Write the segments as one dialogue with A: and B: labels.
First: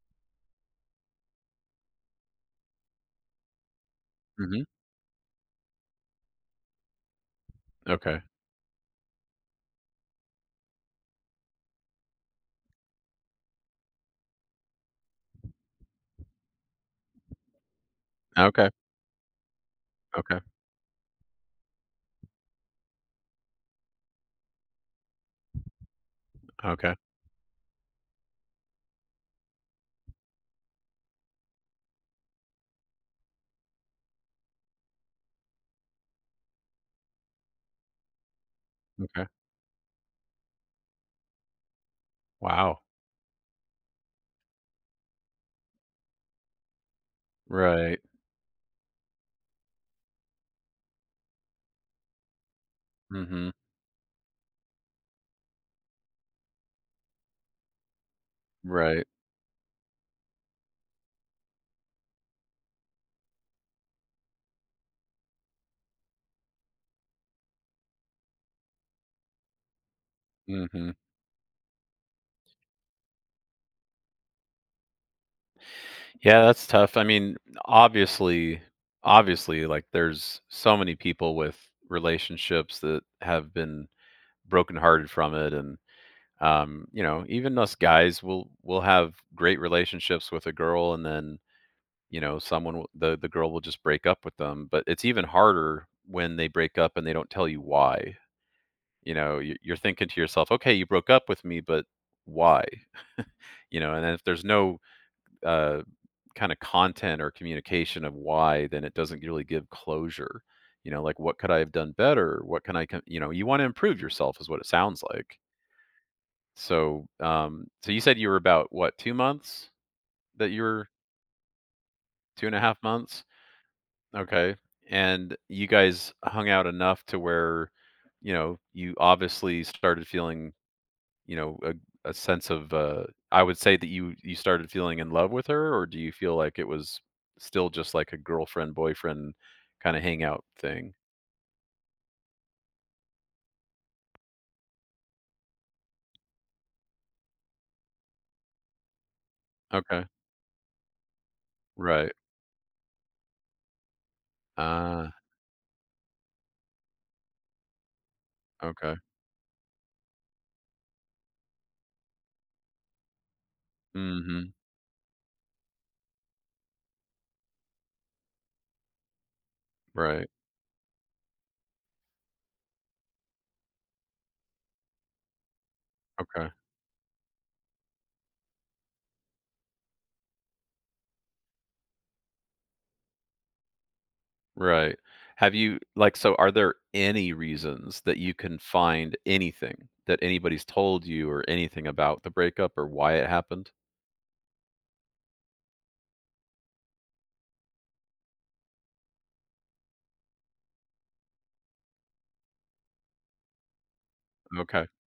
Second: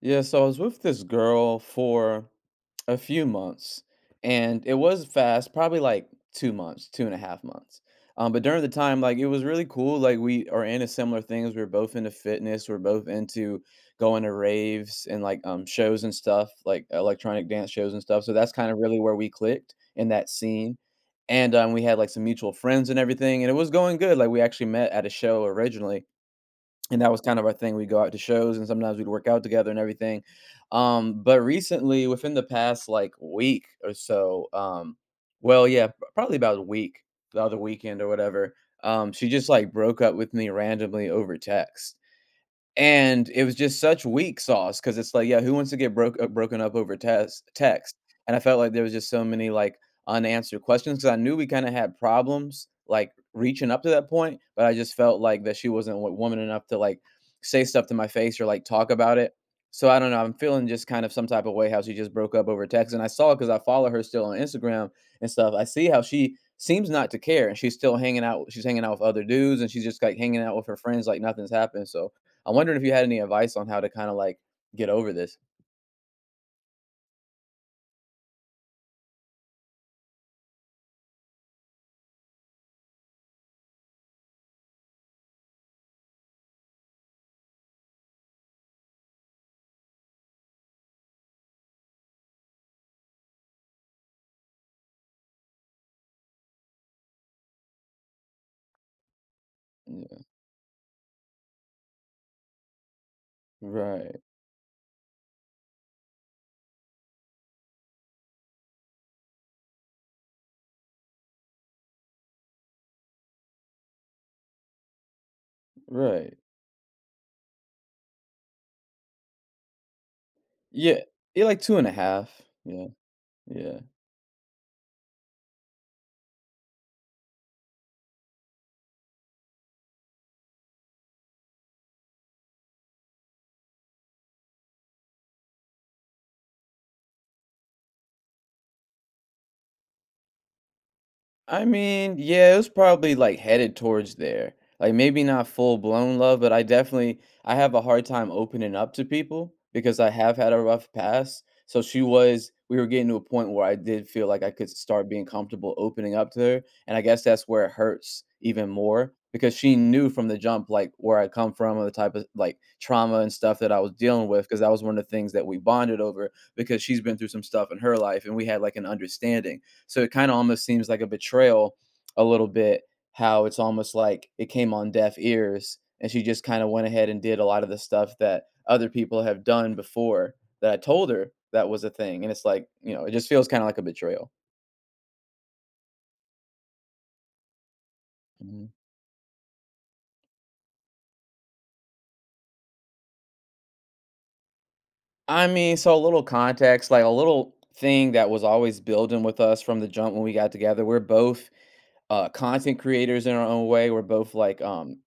A: Yeah, so I was with this girl for a few months, and
B: Mhm.
A: it was fast, probably like 2 months, 2.5 months.
B: Okay.
A: But during the time, like it was really cool. Like we are into similar things. We're both into fitness. We're both into going to raves and like shows and stuff, like electronic dance shows and stuff. So that's kind
B: Okay.
A: of really where we clicked in that
B: Okay.
A: scene. And we had like some mutual friends and everything, and it was going good. Like we actually met at a show originally
B: Okay.
A: and that was kind of our thing, we go out to shows and sometimes we'd work out together and everything. But recently, within the past, like, week or so, well, yeah, p probably about a week, the other weekend or whatever, she
B: Okay.
A: just, like, broke up with me randomly over text.
B: Wow.
A: And it was just such weak sauce, cause it's like, yeah, who wants to get broken up over test text?
B: Right.
A: And I felt like there was just so many, like, unanswered questions, cause I knew we kinda had problems, like,
B: Mhm.
A: reaching up to that point, but I just felt like that she wasn't wo woman enough to, like, say stuff to my face or, like, talk
B: Right.
A: about it. So I don't know, I'm feeling just kind of some type of way how she just broke up over text, and I saw, cause I follow her still on Instagram and stuff. I see how she seems not to care, and she's still hanging out with other dudes, and she's just, like, hanging out with her
B: Mhm.
A: friends like nothing's happened, so I'm wondering if you had any advice on how to kinda, like, get over this.
B: Yeah, that's tough. I mean, obviously obviously, like, there's so many people with relationships that have been brokenhearted from it, and, you know, even us guys will have great relationships with a girl, and then, you know, someone will the girl will just break up with them, but it's even harder when they break up and they don't tell you why. You know, you're thinking
A: Yeah.
B: to yourself, okay, you broke up with me, but why? You know, and
A: Right,
B: if there's no uh, kind of content or communication of why, then it doesn't really give closure. You know, like what could I have done better? What can I, you know, you want to improve yourself is what it sounds like.
A: right.
B: So, so you said you were about what, 2 months that you were
A: Yeah. Yeah, like 2 and a half.
B: two and a half months?
A: Yeah, yeah.
B: Okay. And you guys hung out enough to where, you know, you obviously started feeling you know, a sense of, I would say that you started feeling in love with her, or do you feel like it was still just like a girlfriend, boyfriend kinda hangout thing?
A: I mean, yeah, it was probably like headed towards there. Like maybe not full blown love, but I have a hard time opening up to people because
B: Okay.
A: I have had a rough past. So she
B: Right.
A: was we were getting to a point where I did feel like I could start
B: Ah,
A: being comfortable opening up to her, and I guess that's where it hurts even
B: okay.
A: more because she knew from the jump like where I come from and the type of like trauma and stuff that I was dealing with,
B: Mhm.
A: because that was one of the things that we bonded over, because she's been through some stuff in her life and we had like an understanding, so it
B: Right.
A: kind of almost seems like a betrayal a little bit, how it's almost like it came on deaf ears and she just
B: Okay.
A: kind of went ahead and did a lot of the stuff that other people have done before that I told her that was a thing, and it's like, it just feels kind of like a betrayal.
B: Right. Have you like, so are there any reasons that you can
A: Mhm.
B: find anything that anybody's told you or anything about the breakup or why it happened?
A: I mean, so a little context, like a little thing that was always building with us from the jump when we got together. We're both content creators in our own way. We're both like,
B: Okay.
A: um,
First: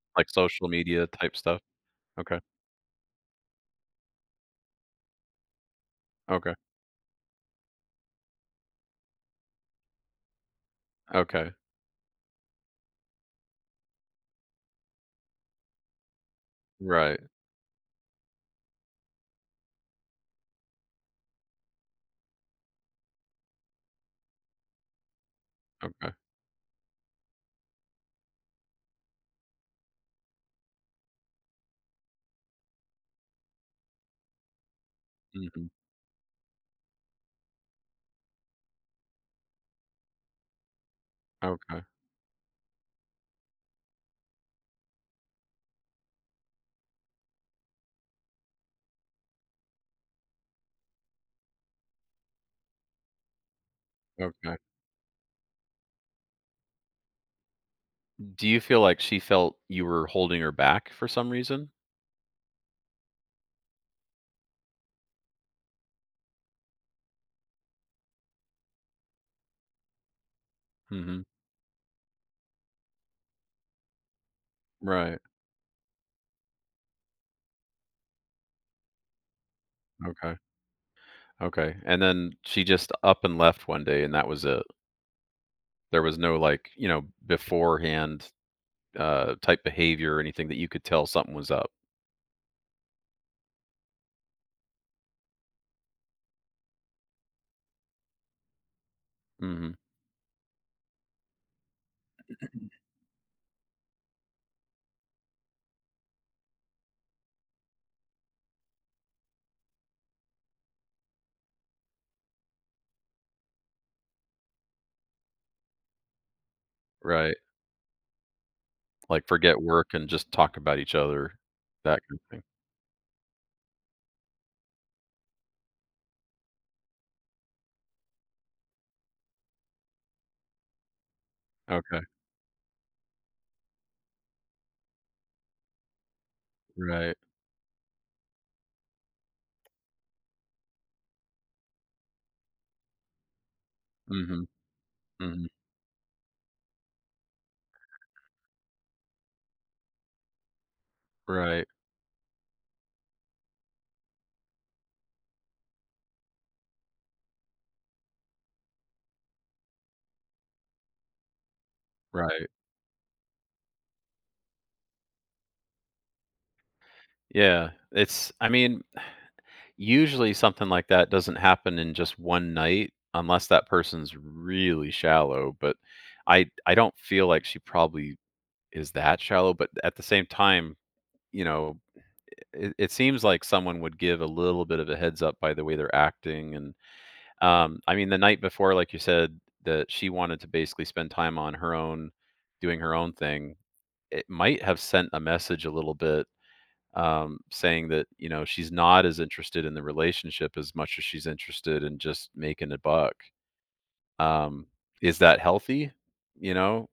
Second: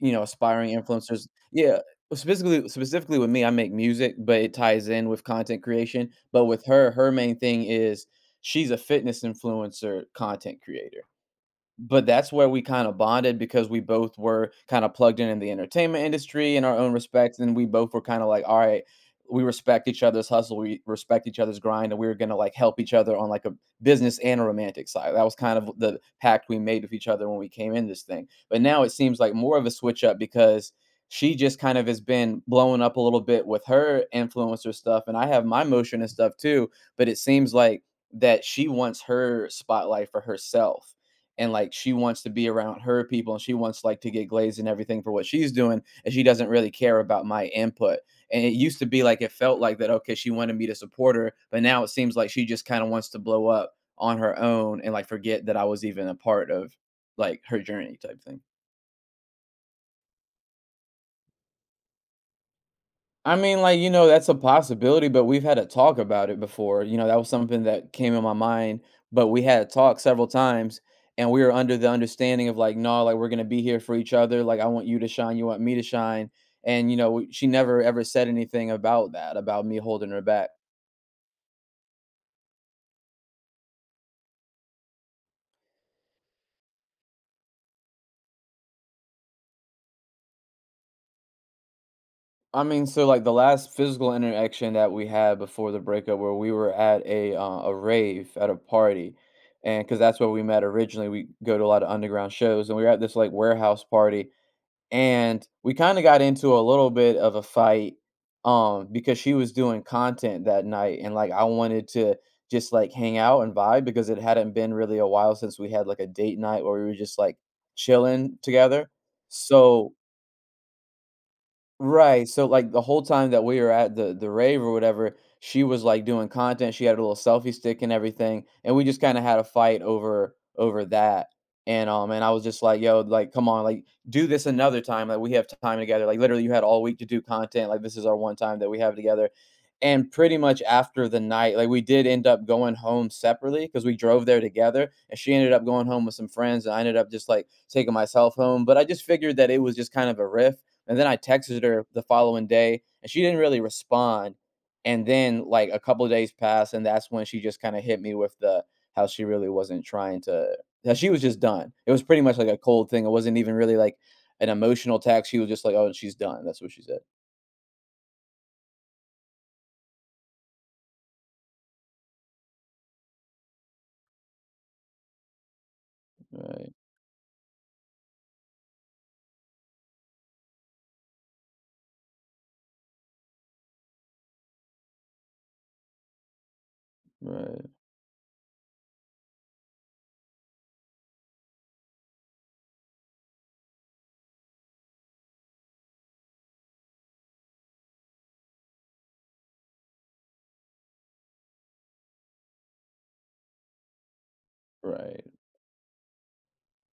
A: you know,
B: Like social
A: aspiring
B: media
A: influencers.
B: type stuff?
A: Yeah,
B: Okay.
A: specifically with me, I make music, but it ties in with content creation. But
B: Okay.
A: with her, her main thing is she's a fitness influencer, content creator.
B: Okay.
A: But that's where we kinda bonded because we both were kinda plugged in the entertainment industry in our own
B: Right.
A: respects, and we both were kinda like, "Alright, we respect each other's hustle, we respect each other's grind, and we were gonna, like, help each other on, like, a business and a romantic side." That was kind of the
B: Okay.
A: pact we made with each other when we came in this thing. But now it seems like more of a switch up, because she just kind of has been blowing up a little bit with her influencer stuff, and I have my
B: Mhm.
A: motion and stuff too, but it seems like that she wants her spotlight for herself, and like
B: Okay,
A: she wants to be around her people, and she wants like to get glazed and everything for what she's doing, and she doesn't really care about my input. And it used to be like it felt like that, okay, she wanted me to support her, but now it seems like she just kind of wants to blow up on her
B: okay.
A: own and like forget that I was even a part of like her journey type thing.
B: Do you feel like she felt you were holding her back for some reason?
A: I mean, like, that's a possibility, but we've had a talk about it before. That was something that came in my mind, but we had a talk several times
B: Mhm.
A: and we were under the understanding of like, no, like we're gonna be here for each other. Like I want you to
B: Right,
A: shine, you want me to shine. And she never ever said anything about that, about me holding her
B: okay,
A: back.
B: okay, and then she just up and left one day, and that was it? There was no, like, you know, beforehand, type behavior or anything that you could tell something was up?
A: I mean, so like the last physical interaction that we had before the breakup, where we were at a rave at a party,
B: Mhm,
A: and because that's where we met originally, we go to a lot of underground shows, and we were at this like warehouse party, and we kind of got into a little bit of a fight because she was doing content that night, and like I wanted to just like hang out and vibe because it hadn't been really a while since we had like a date night where we were just
B: right.
A: like chilling together.
B: Like, forget work
A: So.
B: and just talk about each other, that kind
A: Right,
B: of thing.
A: so, like, the whole time that we were at the rave or whatever, she was, like, doing content, she had a little selfie stick and everything, and we just kinda had a fight over that, and,
B: Okay,
A: um, and I was just like, "Yo, like, come on, like, do this another time, like, we have time together, like, literally, you had all week to
B: right.
A: do content, like, this is our one time that we have together," and pretty much after the night, like, we did end up going home separately because we drove there
B: Mhm,
A: together, and she
B: mhm.
A: ended up going home with some friends, and I ended up just, like, taking myself home, but I just figured that it was just kind of a riff, and then I texted
B: Right,
A: her the following day, and she didn't really respond. And then like a couple of days passed, and that's when she just kind of hit me with the how she really wasn't trying to. How she was just done. It was pretty much
B: right.
A: like a cold thing. It wasn't even really like an emotional text. She was just like, "Oh, she's done." That's what she said.
B: Yeah, it's I mean, usually something like that doesn't happen in just one night unless that person's really shallow, but I
A: Right,
B: I don't feel like she probably is that shallow, but at the same time, you know, it seems like someone would give a little bit of a heads up by the way they're acting and
A: right,
B: I mean the night before like you said that she wanted to basically spend time on her own doing her own thing, it might have sent a message a little bit, saying that you know she's not as interested in the relationship as much as she's interested in just making a buck. Um, is
A: right.
B: that healthy? You know,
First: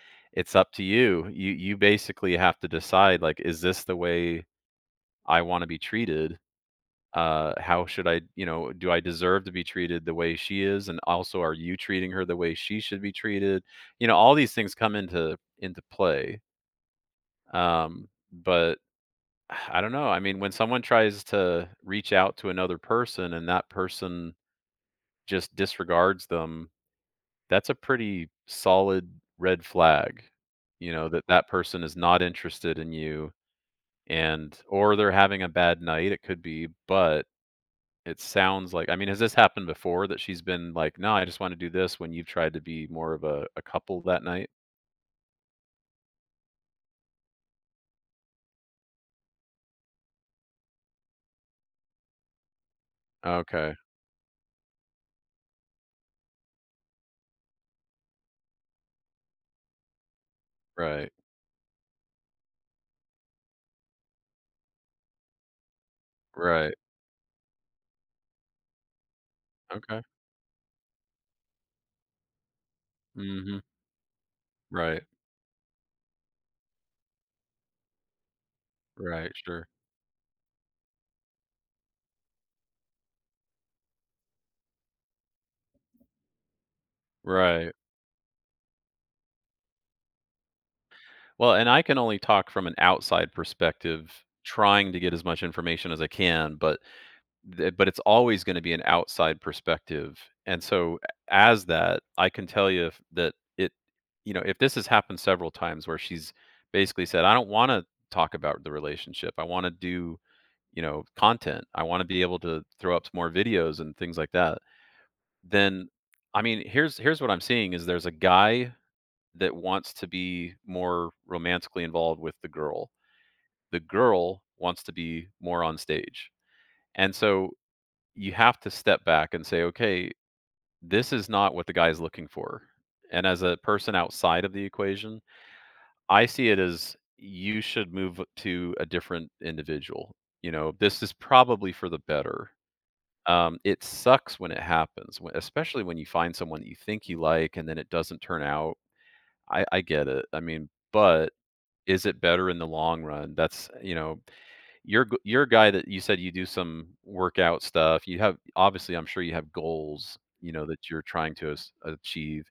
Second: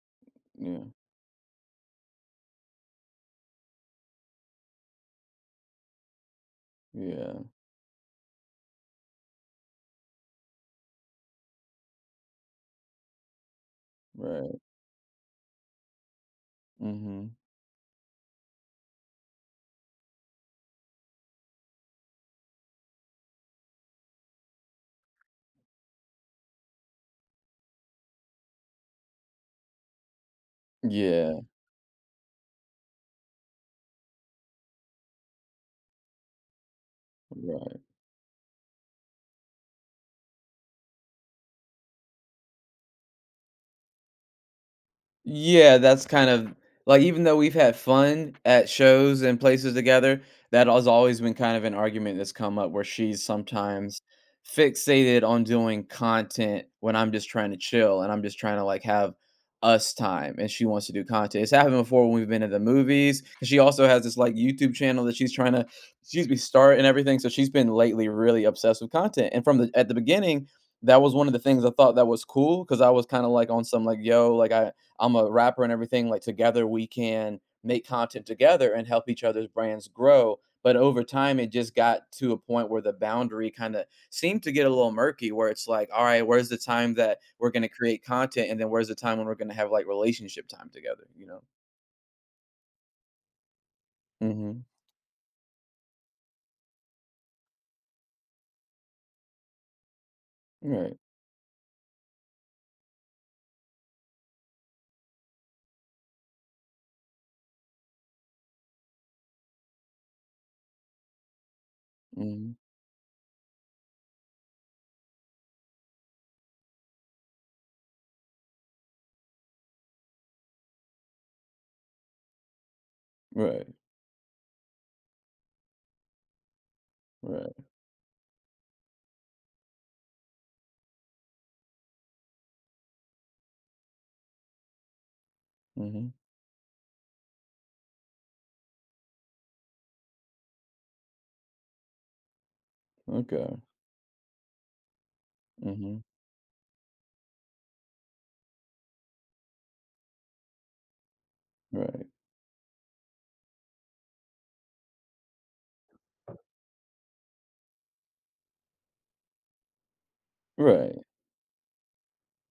B: it's up to
A: Yeah,
B: you. You basically have to decide like, is this the way I want to be treated?
A: yeah,
B: How should I, you know, do I deserve to be treated the way she is? And also, are you treating her the way she should be treated? You know, all these
A: right.
B: things come into play.
A: Mm-hmm.
B: But I don't know. I mean, when someone tries to reach out to another person and that person just disregards them, that's a pretty solid red flag. You know, that
A: Yeah,
B: that person is not interested in you and or they're having a bad night, it could be, but
A: right.
B: it sounds like I mean, has this happened before that she's been like, "No, I just want to do this" when you've tried to be more of a couple that night?
A: Yeah, that's kind of like, even though we've had fun at shows and places together, that has always been kind of an argument that's come up, where she's
B: Okay.
A: sometimes fixated on doing content when I'm just trying to chill and I'm just trying to like have us time and she wants to do
B: Right.
A: content. It's happened before when we've been at the movies. 'Cause she also has this like YouTube channel that she's trying to, excuse me,
B: Right.
A: start and everything. So she's been lately really obsessed with content. And from the at the
B: Okay.
A: beginning, that was one of the things I thought that was cool, because I was kind of like
B: Mhm.
A: on some like, yo, like I
B: Right.
A: I'm a rapper and everything. Like together, we can make content together and help each
B: Right.
A: other's
B: Sure.
A: brands grow. But over time, it just got to a point where the boundary kind of seemed to get a little murky, where it's like, all right, where's the time that we're going to
B: Right.
A: create content, and then where's the time when we're going to have like relationship time together, you know?
B: Well, and I can only talk from an outside perspective,
A: Mm-hmm.
B: trying to get as much information as I can, but but it's always going to be an outside perspective. And
A: Right.
B: so as that, I can tell you if, that it, you know, if this has happened several times where she's basically said, I don't want to talk about the relationship. I want to do, you know, content. I want to be able
A: Mm-hmm.
B: to throw up some more videos and things like that. Then I mean, here's what I'm seeing is there's a guy that wants to be more romantically involved with the girl.
A: Right.
B: The girl wants to be more on stage. And so
A: Right.
B: you have to step back and say, okay, this is not what the guy's looking for. And as a person outside of the equation,
A: Mm-hmm.
B: I see it as you should move to a different individual. You know, this is probably for the better.
A: Okay.
B: It sucks when it happens, when, especially
A: Mm-hmm.
B: when you find someone that you think you like and then it doesn't turn out. I get it. I mean, but is
A: Right.
B: it better in the long run? That's, you know, you're a guy that you said you do some workout stuff. You have obviously, I'm sure you have goals, you know, that
A: Right.
B: you're trying to as achieve,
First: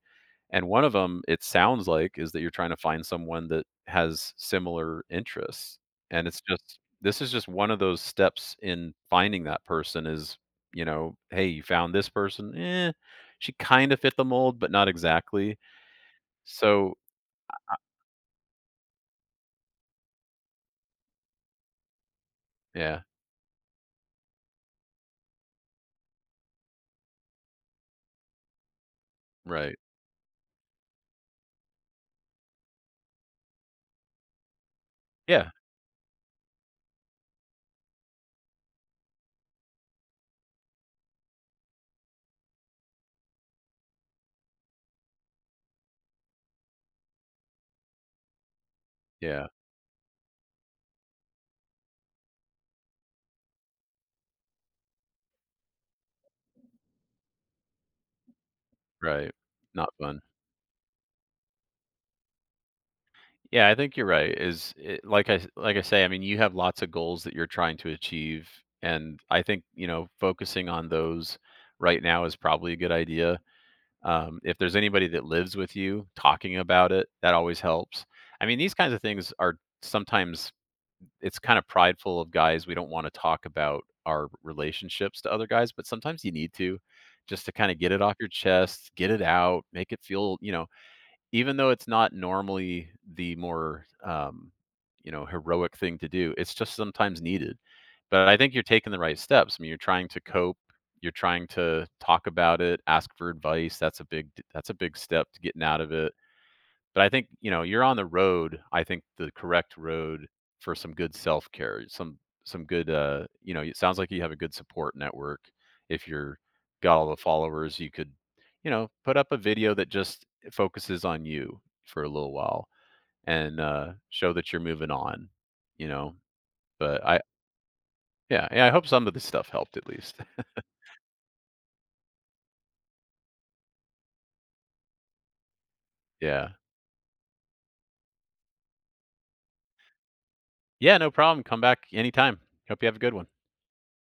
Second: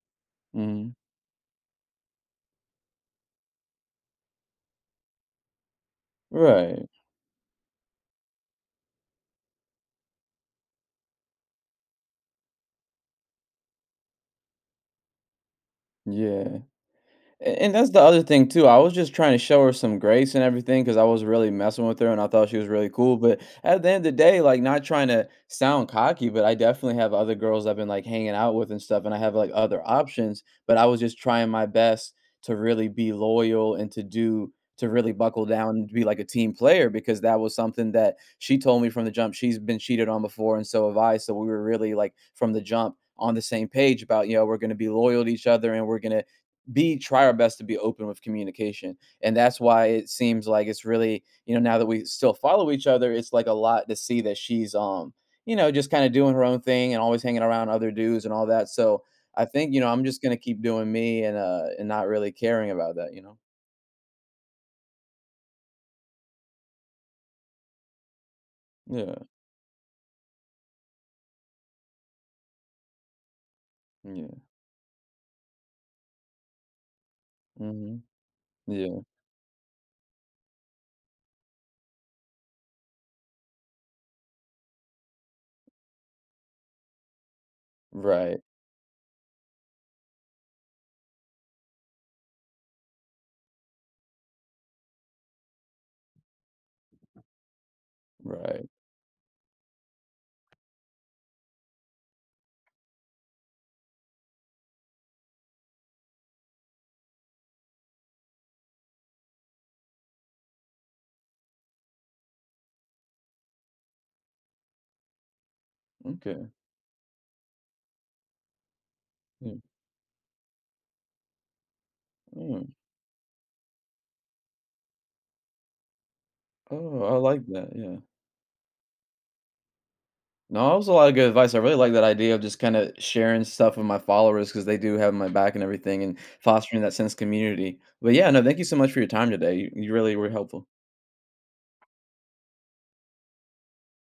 B: and one
A: Mm-hmm.
B: of them, it sounds like, is that you're trying to find someone that has similar interests, and it's just
A: Right.
B: this is just one of those steps in finding that person is, you know, "Hey, you found this person? Eh, she kinda fit the mold, but not exactly."
A: Yeah.
B: So
A: And that's the other thing too. I was just trying to show her some grace and everything because I was really messing with her and I thought she was really
B: yeah,
A: cool. But at the end of the day, like not trying to sound cocky, but I definitely have other girls I've been like hanging out with and stuff, and I have like
B: right.
A: other options. But I was just trying my best to really be loyal, and to really buckle
B: Yeah,
A: down and be like a team player, because that was something that she told me from the jump. She's been cheated on before, and so have I. So we were really like from the jump on the same page about, we're going to be loyal to each other, and we're going to be try our best to be open with communication. And
B: yeah.
A: that's why it seems like it's really, now that we still follow each other, it's like a lot to see that she's just kind of doing her own thing and always hanging around other dudes and all that. So
B: Right.
A: I think,
B: Not
A: I'm just
B: fun.
A: going to keep doing me, and not really caring about that.
B: Yeah, I think you're right, is it like I s like I say, I mean, you have lots of goals that you're trying to achieve,
A: Yeah,
B: and I think, you know, focusing on those right now is probably a good idea.
A: yeah.
B: If there's anybody that lives with you, talking about it, that always
A: Hmm.
B: helps. I mean, these kinds
A: Yeah,
B: of things are sometimes it's kinda prideful of guys, we don't wanna talk about our relationships to other guys, but sometimes you need to just to kinda get it off your
A: right,
B: chest, get it out, make it feel, you know. Even though it's not normally the more, you know, heroic thing to do, it's just sometimes needed. But I think you're
A: right,
B: taking the right steps. I mean, you're trying to cope, you're trying to talk about it, ask for advice. That's a big step to getting out of it. But I think, you know, you're on the road, I think the correct road for some good self-care, some good, you know, it sounds like you have a good support network. If you're
A: okay,
B: got all the followers, you could, you know, put up a
A: yeah.
B: video that just focuses on you for a little while
A: Mm.
B: and, show that you're moving on, you know?
A: Oh,
B: But
A: I
B: I
A: like that. Yeah.
B: yeah, yeah, I hope some of this stuff helped at least.
A: No, that was a lot of good advice. I really like that idea of just kind of sharing stuff with my followers because they do have my back and everything and
B: Yeah.
A: fostering that sense of community. But yeah, no, thank you so much for your time today. You really were helpful.
B: Yeah, no problem. Come back anytime. Hope you have a good one.